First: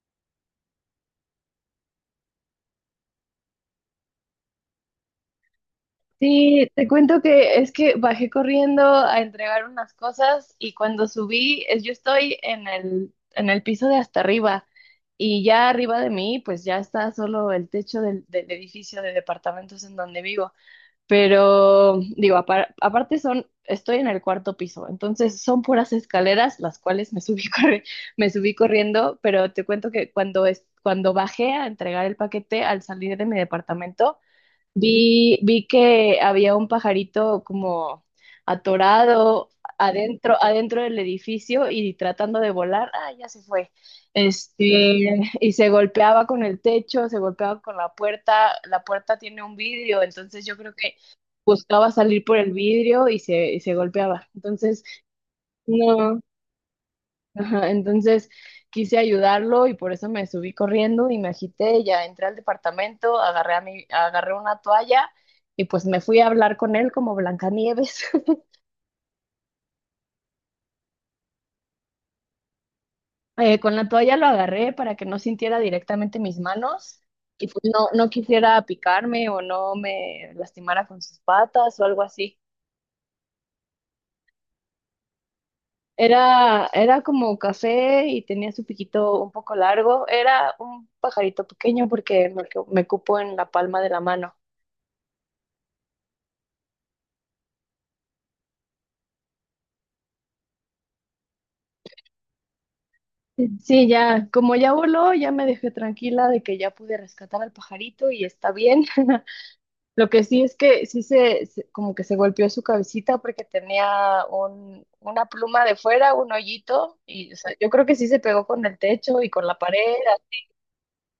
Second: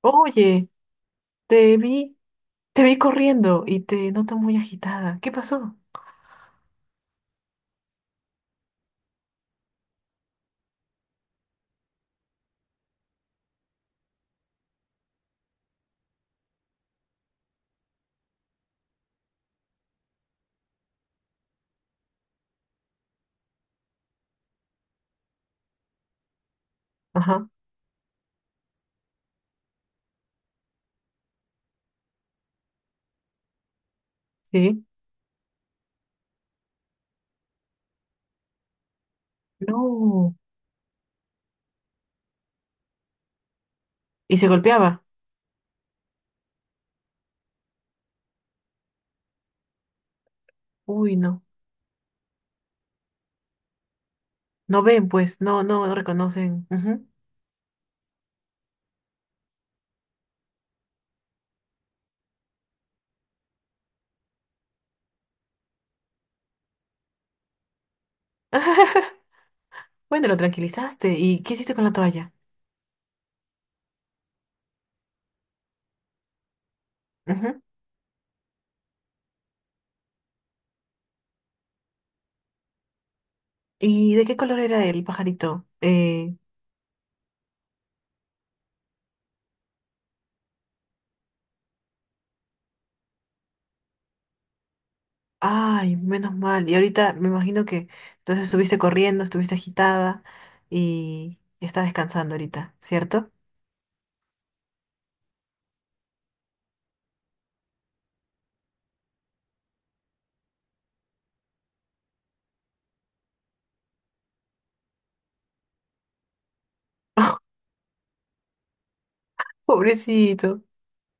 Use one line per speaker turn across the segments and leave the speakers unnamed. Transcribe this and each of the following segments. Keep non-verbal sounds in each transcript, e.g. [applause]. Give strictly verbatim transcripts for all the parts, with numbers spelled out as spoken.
Oye, te vi, te vi corriendo y te noto muy agitada. ¿Qué pasó?
Sí, te cuento que es que bajé corriendo a entregar unas cosas y cuando subí, es- yo estoy en el, en el piso de hasta arriba y ya arriba de mí, pues ya está solo el techo del, del edificio de departamentos en donde vivo. Pero digo, apar- aparte son, estoy en el cuarto piso, entonces son puras escaleras las cuales me subí,
Ajá,
[laughs] corri- me subí corriendo, pero te cuento que cuando, es, cuando bajé a entregar el paquete al salir de mi departamento,
sí.
Vi, vi que había un pajarito como atorado
No.
adentro, adentro del edificio y tratando de volar. Ah, ya se fue.
Y se golpeaba.
Este, y se golpeaba con el techo, se golpeaba con la puerta. La puerta tiene un vidrio, entonces yo creo que
Uy, no.
buscaba salir por el vidrio y se, y se golpeaba.
No
Entonces,
ven, pues, no, no, no
no.
reconocen. Ujú.
Ajá, entonces quise ayudarlo y por eso me subí corriendo y me agité, ya entré al departamento, agarré a mi, agarré una toalla y pues me fui a hablar con él como Blancanieves. [laughs]
[laughs] Bueno, lo tranquilizaste. ¿Y qué hiciste con la toalla?
Eh, con la toalla lo agarré para que no sintiera directamente mis manos y pues
Ujú.
no, no quisiera picarme o no me lastimara con sus patas o algo así.
¿Y de qué color era el pajarito? Eh,
Era, era como café y tenía su piquito un poco largo. Era un pajarito pequeño porque me, me cupo en la palma de la mano.
ay, menos mal. Y ahorita me imagino que entonces estuviste corriendo, estuviste agitada y está descansando ahorita, ¿cierto?
Sí, ya, como ya voló, ya me dejé tranquila de que ya pude rescatar al pajarito y está bien. [laughs] Lo que sí es que sí se, se- como que se golpeó su cabecita porque tenía un, una pluma de fuera, un hoyito, y o sea,
[laughs]
yo creo que sí se pegó con el techo y con la pared.
Pobrecito.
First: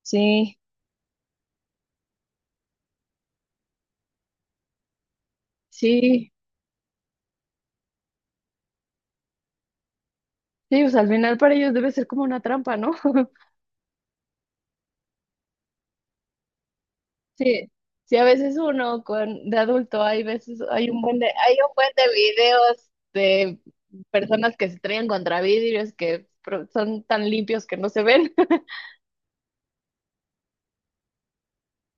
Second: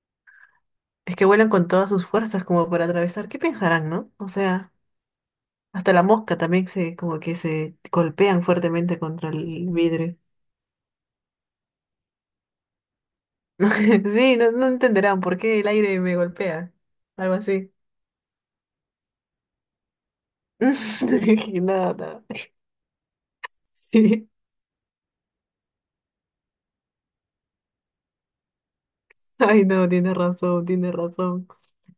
Sí,
Es que vuelan con todas sus fuerzas como para atravesar. ¿Qué pensarán, no? O sea, hasta la
sí,
mosca también se, como que se golpean fuertemente contra el vidrio.
sí, pues al final para ellos debe ser como una trampa, ¿no? [laughs]
[laughs] Sí, no, no entenderán por qué el aire me golpea. Algo
Sí,
así.
sí, a veces uno con de adulto hay veces hay un buen de hay
[laughs] Nada,
un buen de
nada.
videos de
Sí.
personas que se traen contra vidrios que pro- son tan limpios que no se ven.
Ay, no, tiene razón, tiene razón.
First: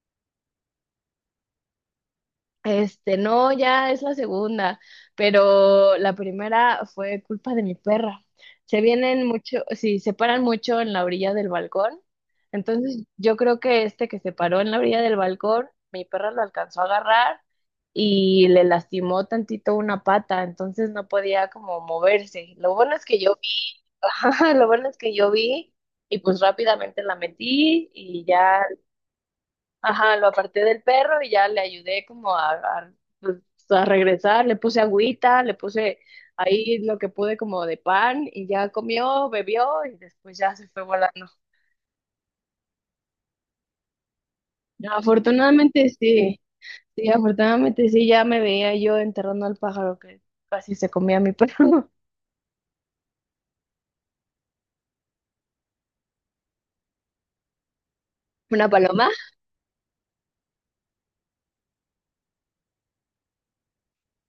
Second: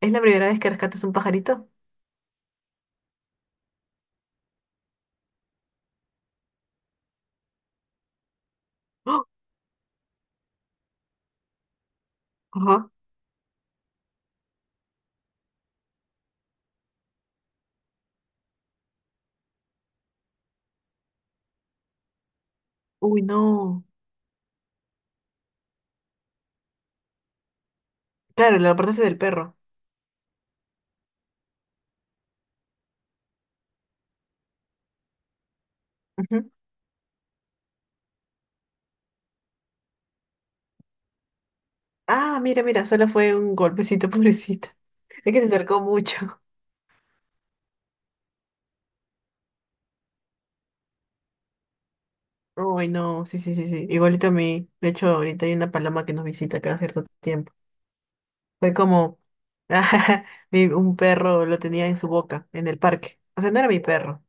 ¿Es la primera vez que rescatas un pajarito?
Este, no, ya es la segunda, pero la primera fue culpa de mi perra. Se vienen
¡Oh!
mucho, sí, se paran mucho en la orilla del balcón.
Ajá.
Entonces, yo creo que este que se paró en la orilla del balcón, mi perra lo alcanzó a agarrar y le lastimó tantito una pata, entonces no podía como moverse. Lo bueno es que
Uy,
yo vi,
no.
[laughs] ajá, lo bueno es que yo vi y pues rápidamente la metí y
Claro,
ya.
la apartaste del perro.
Ajá, lo aparté del perro y ya le ayudé como a, a, pues, a regresar, le puse agüita, le puse
Ujú.
ahí lo que pude como de pan y ya comió, bebió y después ya se fue volando.
Ah, mira, mira, solo fue un golpecito, [laughs] pobrecita. Es que se acercó
Afortunadamente sí,
mucho.
sí, afortunadamente sí, ya me veía yo enterrando al pájaro que casi se comía a mi perro.
Uy, no, sí, sí, sí, sí. Igualito a mí. De hecho, ahorita hay una paloma que nos visita cada cierto tiempo.
[laughs] ¿Una
Fue
paloma?
como [laughs] mi- un perro lo tenía en su boca, en el parque. O sea, no era mi perro.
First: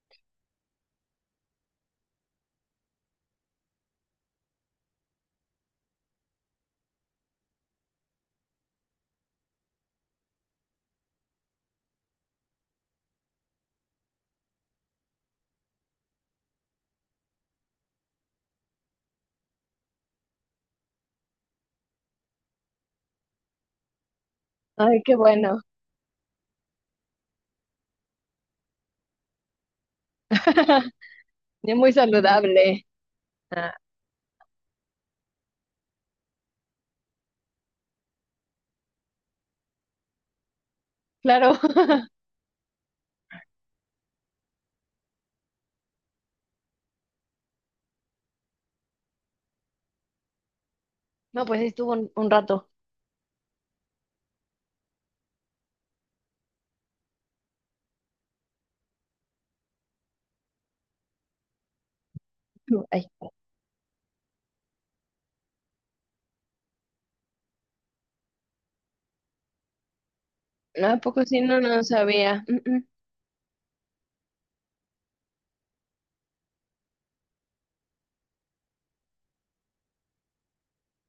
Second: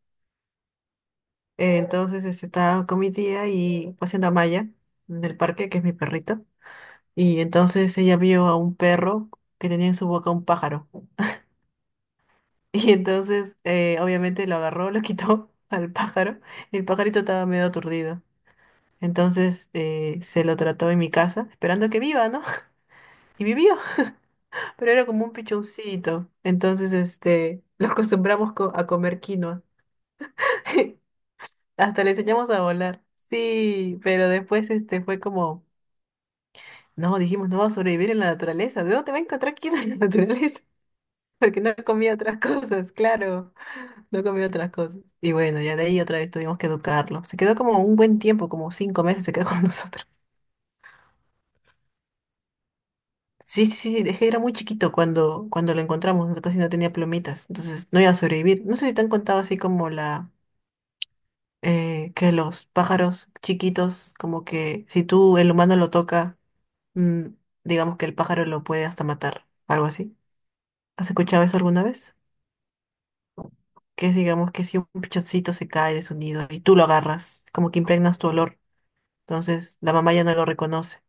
Eh, entonces este, estaba con mi tía y paseando a Maya en el parque, que es mi perrito. Y entonces ella vio a un perro que tenía en su boca un pájaro. [laughs] Y entonces, eh, obviamente, lo agarró, lo quitó [laughs] al pájaro. Y el pajarito estaba medio aturdido. Entonces eh, se lo trató en mi casa, esperando que viva, ¿no? Y vivió, [laughs] pero
Ay,
era
qué
como un
bueno.
pichoncito. Entonces, este, lo acostumbramos co- a comer quinoa.
[laughs]
[laughs]
Es muy
Hasta le enseñamos a
saludable.
volar.
Ah,
Sí, pero después, este, fue como, no, dijimos, no va a sobrevivir en la naturaleza. ¿De dónde va a encontrar quinoa en la naturaleza? [laughs]
claro.
Porque no comía
[laughs]
otras cosas, claro, no comía otras cosas. Y bueno, ya de ahí otra vez tuvimos que educarlo. Se quedó como un buen tiempo, como cinco meses se quedó con [laughs] nosotros.
No, pues sí estuvo un, un rato.
Sí, sí, sí, dejé era muy chiquito cuando, cuando lo encontramos, no- casi no tenía plumitas, entonces no iba a sobrevivir. No sé si te han contado así como la eh, que los
Ay,
pájaros chiquitos, como que si tú el humano lo toca, mm, digamos que el pájaro lo puede hasta matar, algo así.
no, ¿a
¿Has
poco sí?
escuchado eso
No, no
alguna vez?
sabía. Mm, mm,
Que es digamos que si un pichoncito se cae de su nido y tú lo agarras, como que impregnas tu olor, entonces la mamá ya no lo reconoce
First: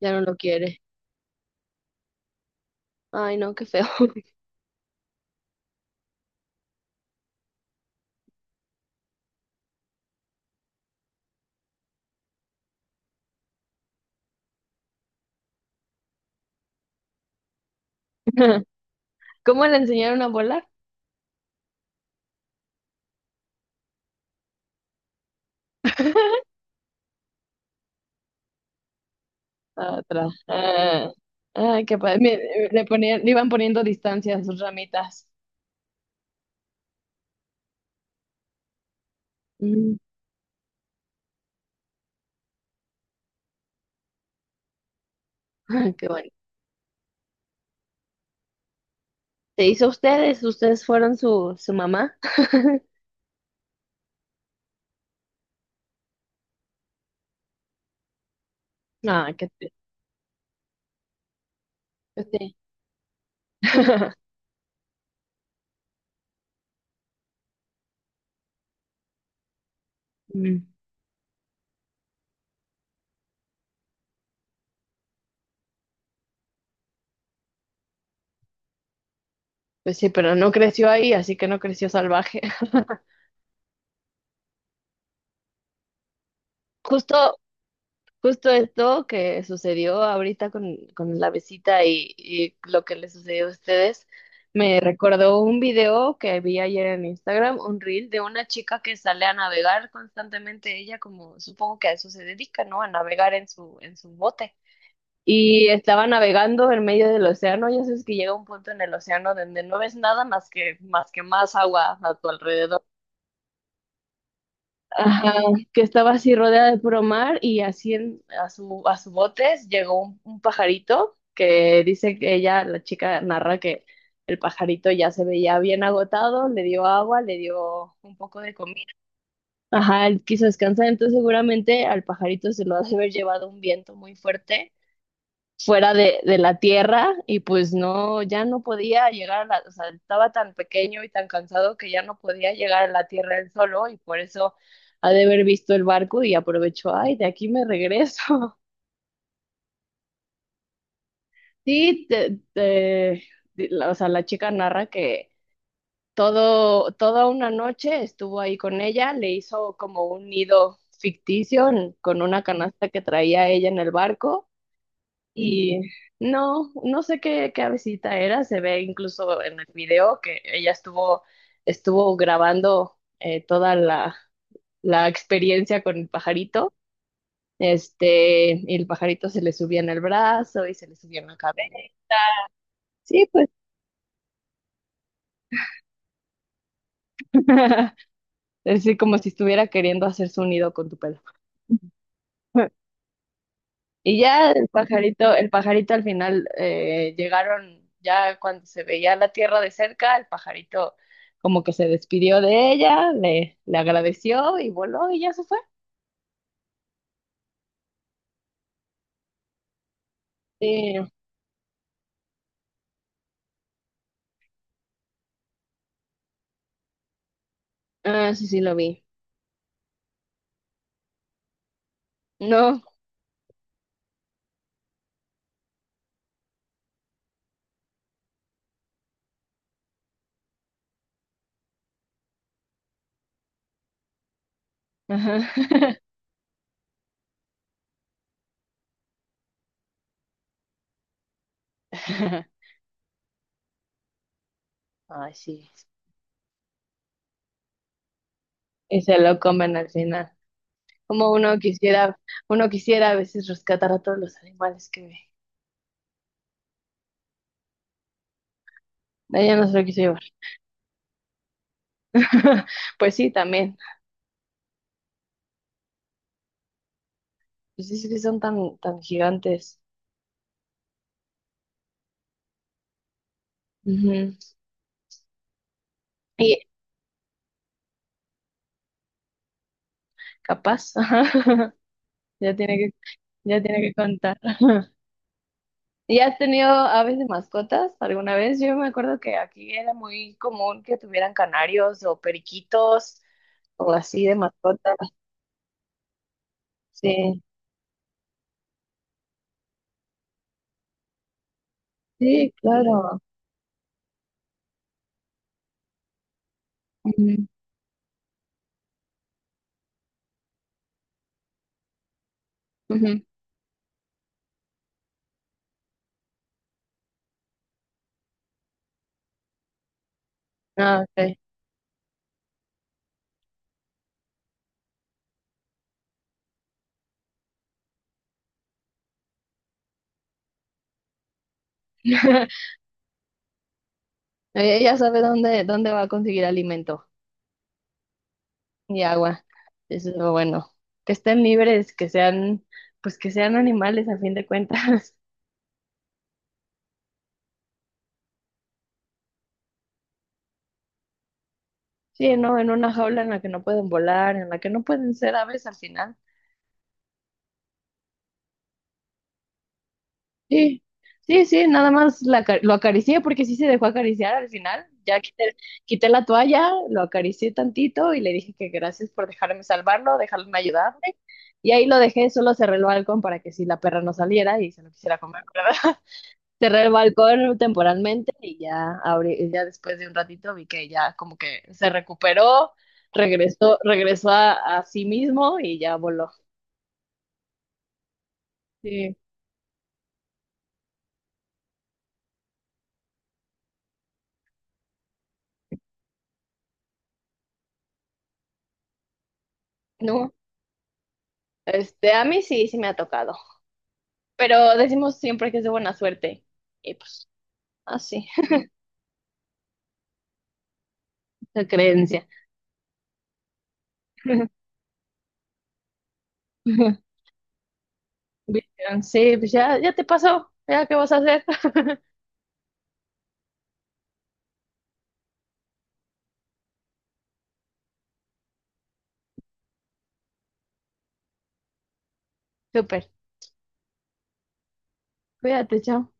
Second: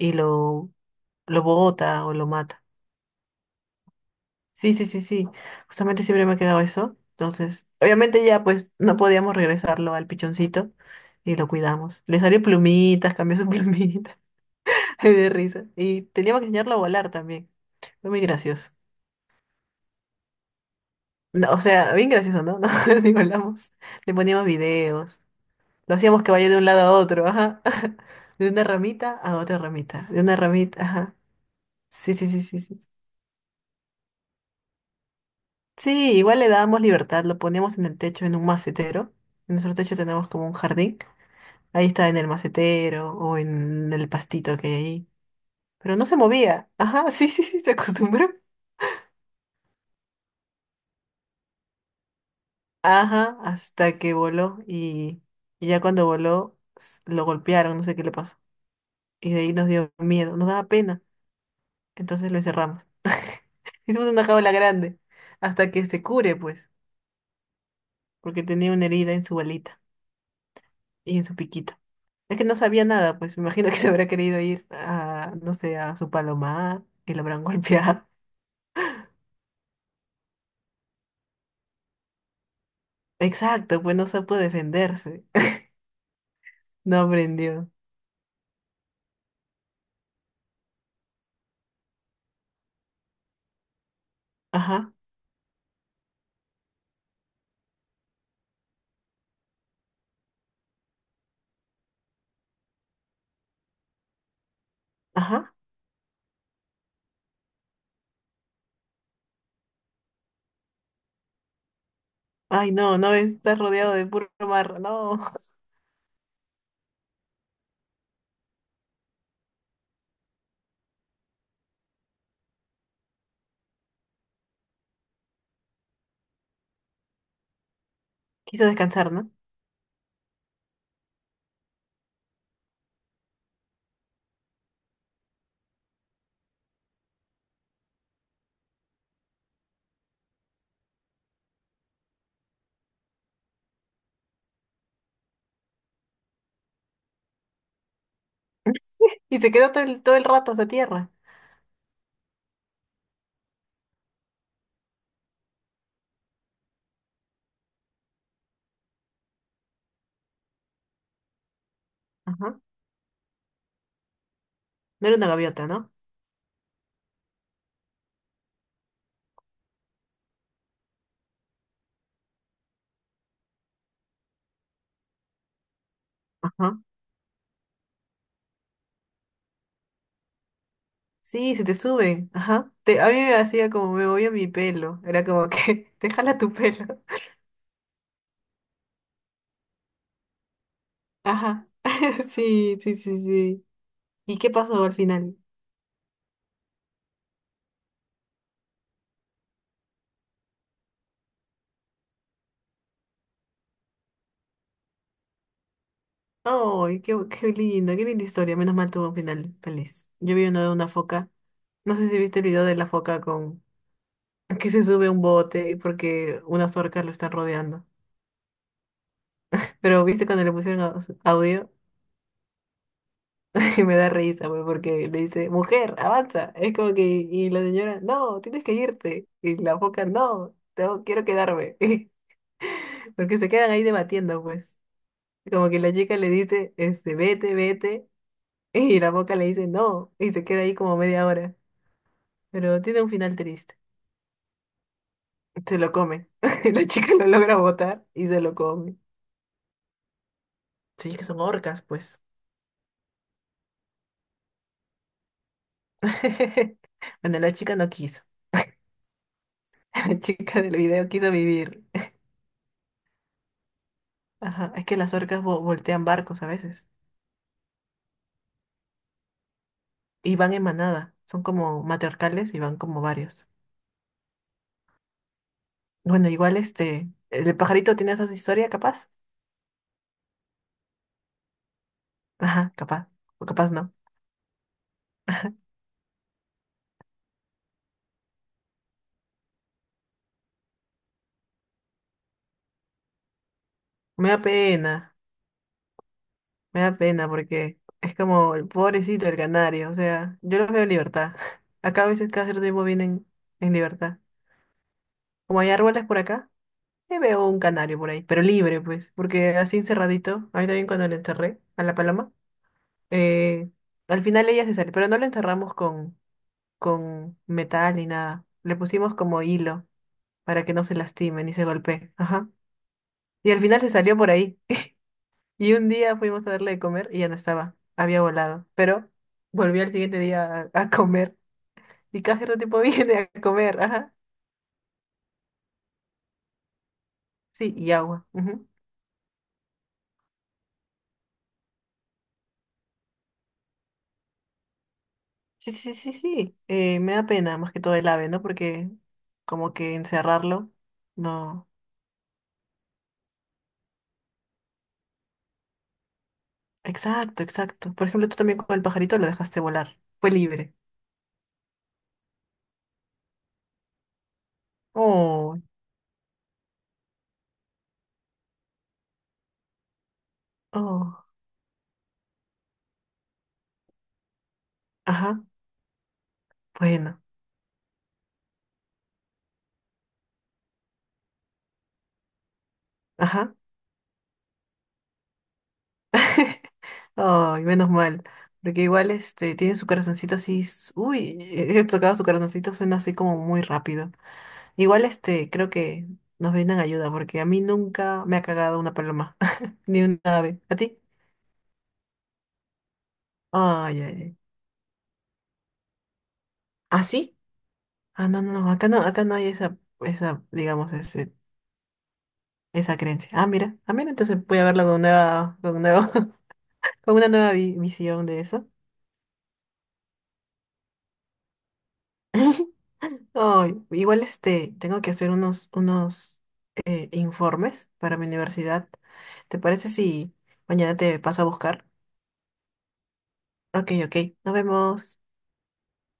ya no lo
lo,
quiere.
lo bota o lo mata.
Ay, no, qué feo.
Sí, sí, sí, sí. Justamente siempre me ha quedado eso. Entonces, obviamente ya pues no podíamos regresarlo al pichoncito y lo cuidamos. Le salió plumitas, cambió su plumita. [laughs] Ay, de risa. Y teníamos que enseñarlo a volar también. Fue muy
[laughs]
gracioso.
¿Cómo le enseñaron a volar?
No, o sea, bien gracioso, ¿no? [laughs] No, ni volamos. Le poníamos videos. Lo hacíamos que vaya de un lado a otro, ajá. [laughs] De una ramita a otra ramita. De
Atrás.
una ramita,
Ah,
ajá.
ay, qué
Sí,
padre.
sí, sí, sí,
Mire,
sí.
Le
Sí,
ponían, le iban poniendo distancia a sus ramitas.
sí, igual le dábamos libertad. Lo poníamos en el techo, en un macetero. En nuestro
Mm,
techo tenemos como un jardín. Ahí estaba en el macetero o en el pastito que hay ahí.
ay,
Pero no
qué
se
bueno.
movía. Ajá, [laughs] sí, sí, sí, se acostumbró.
¿Se hizo ustedes? ¿Ustedes fueron su, su mamá? [laughs]
Ajá, hasta que voló y, y ya cuando voló s- lo golpearon, no sé qué le pasó.
Ah,
Y de
qué
ahí nos
triste.
dio miedo, nos daba pena.
Pues
Entonces lo
sí.
encerramos. [laughs] Hicimos una
[laughs]
jaula grande hasta que se cure, pues, porque tenía una herida en su balita
Mm,
y en su piquito. Es que no sabía nada, pues me imagino que se habrá querido ir a, no sé, a su palomar y lo habrán [laughs] golpeado.
pues sí, pero no creció ahí, así que no creció salvaje. [laughs]
Exacto, pues no supo defenderse. [laughs] No
Justo
aprendió.
Justo esto que sucedió ahorita con, con la visita y, y lo que le sucedió a ustedes, me
Ajá,
recordó un video que vi ayer en Instagram, un reel de una chica que sale a navegar constantemente, ella como supongo que a eso se dedica, ¿no? A navegar en su, en su bote.
ajá.
Y estaba navegando en medio del océano, ya sabes que llega un punto en el océano donde no ves nada más que, más que más agua a tu
Ay,
alrededor.
no, no está rodeado de puro mar. No.
Ajá, que estaba así rodeada de puro mar y así en- a su, a su botes llegó un, un pajarito que dice que ella, la chica narra que el pajarito ya se veía bien agotado, le dio agua, le dio un poco
[laughs]
de
Quiso
comida.
descansar, ¿no?
Ajá, él quiso descansar, entonces seguramente al pajarito se lo ha de haber llevado un viento muy fuerte fuera de, de la tierra y pues no, ya no podía llegar a la, o sea, estaba tan pequeño y tan cansado que ya no podía llegar a la tierra él solo y por eso ha de haber visto el barco y aprovechó, ay, de aquí me regreso. [laughs]
[laughs] Y se quedó todo el, todo el rato hasta tierra.
Sí, te- te- di- la- o sea, la chica narra que todo, toda una noche estuvo ahí con ella, le hizo como un nido ficticio en- con una
Ajá.
canasta que traía ella en el barco.
No era una gaviota,
Y
¿no?
no, no sé qué, qué avecita era, se ve incluso en el video que ella estuvo, estuvo grabando eh, toda la, la experiencia con el pajarito,
Ajá.
este, y el pajarito se le subía en el brazo y se le subía en la
Sí,
cabeza.
se te sube. Ajá. Te- a mí
Sí,
me
pues,
hacía como me voy a mi pelo. Era como que [laughs] te jala tu pelo.
[laughs] así como si estuviera queriendo hacer su nido con tu pelo.
Ajá.
[laughs]
[laughs] Sí, sí, sí, sí.
Y
¿Y qué
ya el
pasó al
pajarito,
final?
el pajarito al final eh, llegaron, ya cuando se veía la tierra de cerca, el pajarito como que se despidió de ella, le, le agradeció y voló y ya se fue.
Ay, qué, bu- qué linda, qué linda historia. Menos mal tuvo un final feliz. Yo vi uno de una
Sí.
foca. No sé si viste el video de la foca con que se sube a un bote porque unas orcas lo están rodeando.
Ah, sí, sí, lo vi.
Pero viste cuando le pusieron aus- audio,
No.
[laughs] que me da risa, pues, porque le dice, mujer, avanza. Es como que, y la señora, no, tienes que irte. Y la foca, no, tengo- quiero quedarme. [laughs] Porque se quedan ahí debatiendo, pues.
Ajá.
Como que la chica le dice, este, vete, vete. [laughs] Y la foca le dice, no. Y se queda ahí como media hora.
[laughs]
Pero tiene un final triste.
Ay, sí.
Se lo come. [laughs] La chica lo logra botar y se lo come.
Y se lo comen al final.
Sí, es que
Como
son
uno
orcas,
quisiera,
pues.
uno quisiera a veces rescatar a todos los animales que ve.
[laughs] Bueno, la chica no quiso.
Ella no se lo quiso
[laughs] La
llevar.
chica del video quiso vivir.
[laughs] Pues sí, también.
Ajá, es que las orcas vo- voltean barcos a veces.
Pues sí, sí que son tan, tan gigantes.
Y van en manada. Son como matriarcales y van como varios.
Ujú.
Bueno, igual
Y.
este, el pajarito tiene esa historia, capaz.
Capaz, [laughs] Ya
Ajá,
tiene que,
capaz. O
ya
capaz
tiene
no.
que contar. [laughs] ¿Y has tenido aves de mascotas alguna vez? Yo me acuerdo que aquí era muy común que tuvieran canarios o periquitos o así
Me
de
da
mascotas.
pena. Me da pena
Sí,
porque es como el pobrecito el canario. O sea, yo los veo en libertad. [laughs] Acá a veces cada
sí,
cierto tiempo
claro.
vienen en libertad. Como hay árboles por acá. Sí
Ujú,
veo un canario por ahí, pero libre, pues, porque así encerradito, a mí también cuando le enterré a la paloma,
ujú.
eh, al final ella se salió, pero no la enterramos con, con metal ni nada, le pusimos como hilo para que no se
Ah, ok.
lastime ni se golpee, ajá, y al final se salió por ahí, [laughs] y un día fuimos a darle de comer y ya no estaba, había volado, pero volvió al siguiente día a, a comer, y cada cierto
[laughs]
tiempo [laughs] viene a comer, ajá,
Ella sabe dónde, dónde va a conseguir alimento
sí, y agua, ujú.
y agua. Eso es lo bueno. Que estén libres, que sean, pues que sean animales a fin de cuentas.
Sí, sí, sí, sí. Eh, me da pena más que todo el ave, ¿no? Porque como que encerrarlo, no.
Sí, ¿no? En una jaula en la que no pueden volar, en la que no pueden ser aves al final.
Exacto, exacto. Por ejemplo, tú también con el pajarito lo dejaste volar. Fue libre.
Sí, sí, sí, nada más la aca- lo acaricié porque sí se dejó acariciar al final. Ya quité,
Oh,
quité la toalla, lo acaricié tantito y le dije que gracias por dejarme salvarlo, dejarme ayudarme.
oh.
Y ahí lo dejé, solo cerré el balcón para que si la perra no saliera y se lo quisiera comer,
Ajá.
¿verdad? [laughs] Cerré el
Bueno.
balcón temporalmente y ya, abrí, ya después de un ratito vi que ya como que se recuperó,
Ajá.
regresó, regresó a a sí mismo y ya voló.
[laughs] Ay, menos mal. Porque igual
Sí.
este tiene su corazoncito así. s- Uy, he tocado su corazoncito, suena así como muy rápido. Igual este, creo que nos brindan ayuda, porque a mí nunca me ha cagado una paloma, [laughs] ni un
No,
ave. ¿A ti?
este, a mí sí, sí me ha tocado,
Ay, ay, ay.
pero decimos siempre que es de buena suerte. Y
¿Ah,
pues,
sí?
así,
Ah, no, no, no, acá no, acá no hay esa, esa, digamos, ese,
[laughs] la creencia.
esa creencia. Ah, mira, ah, mira, entonces voy a verlo con nueva, con nuevo, [laughs] con
[laughs]
una nueva vi- visión de eso.
Bien, sí, pues ya, ya te pasó, ya qué vas a hacer.
[laughs] Ay, igual este, tengo que hacer unos, unos eh, informes para mi universidad. ¿Te parece si mañana te paso a buscar?
[laughs] Súper,
Ok, ok, nos vemos.
cuídate, chao.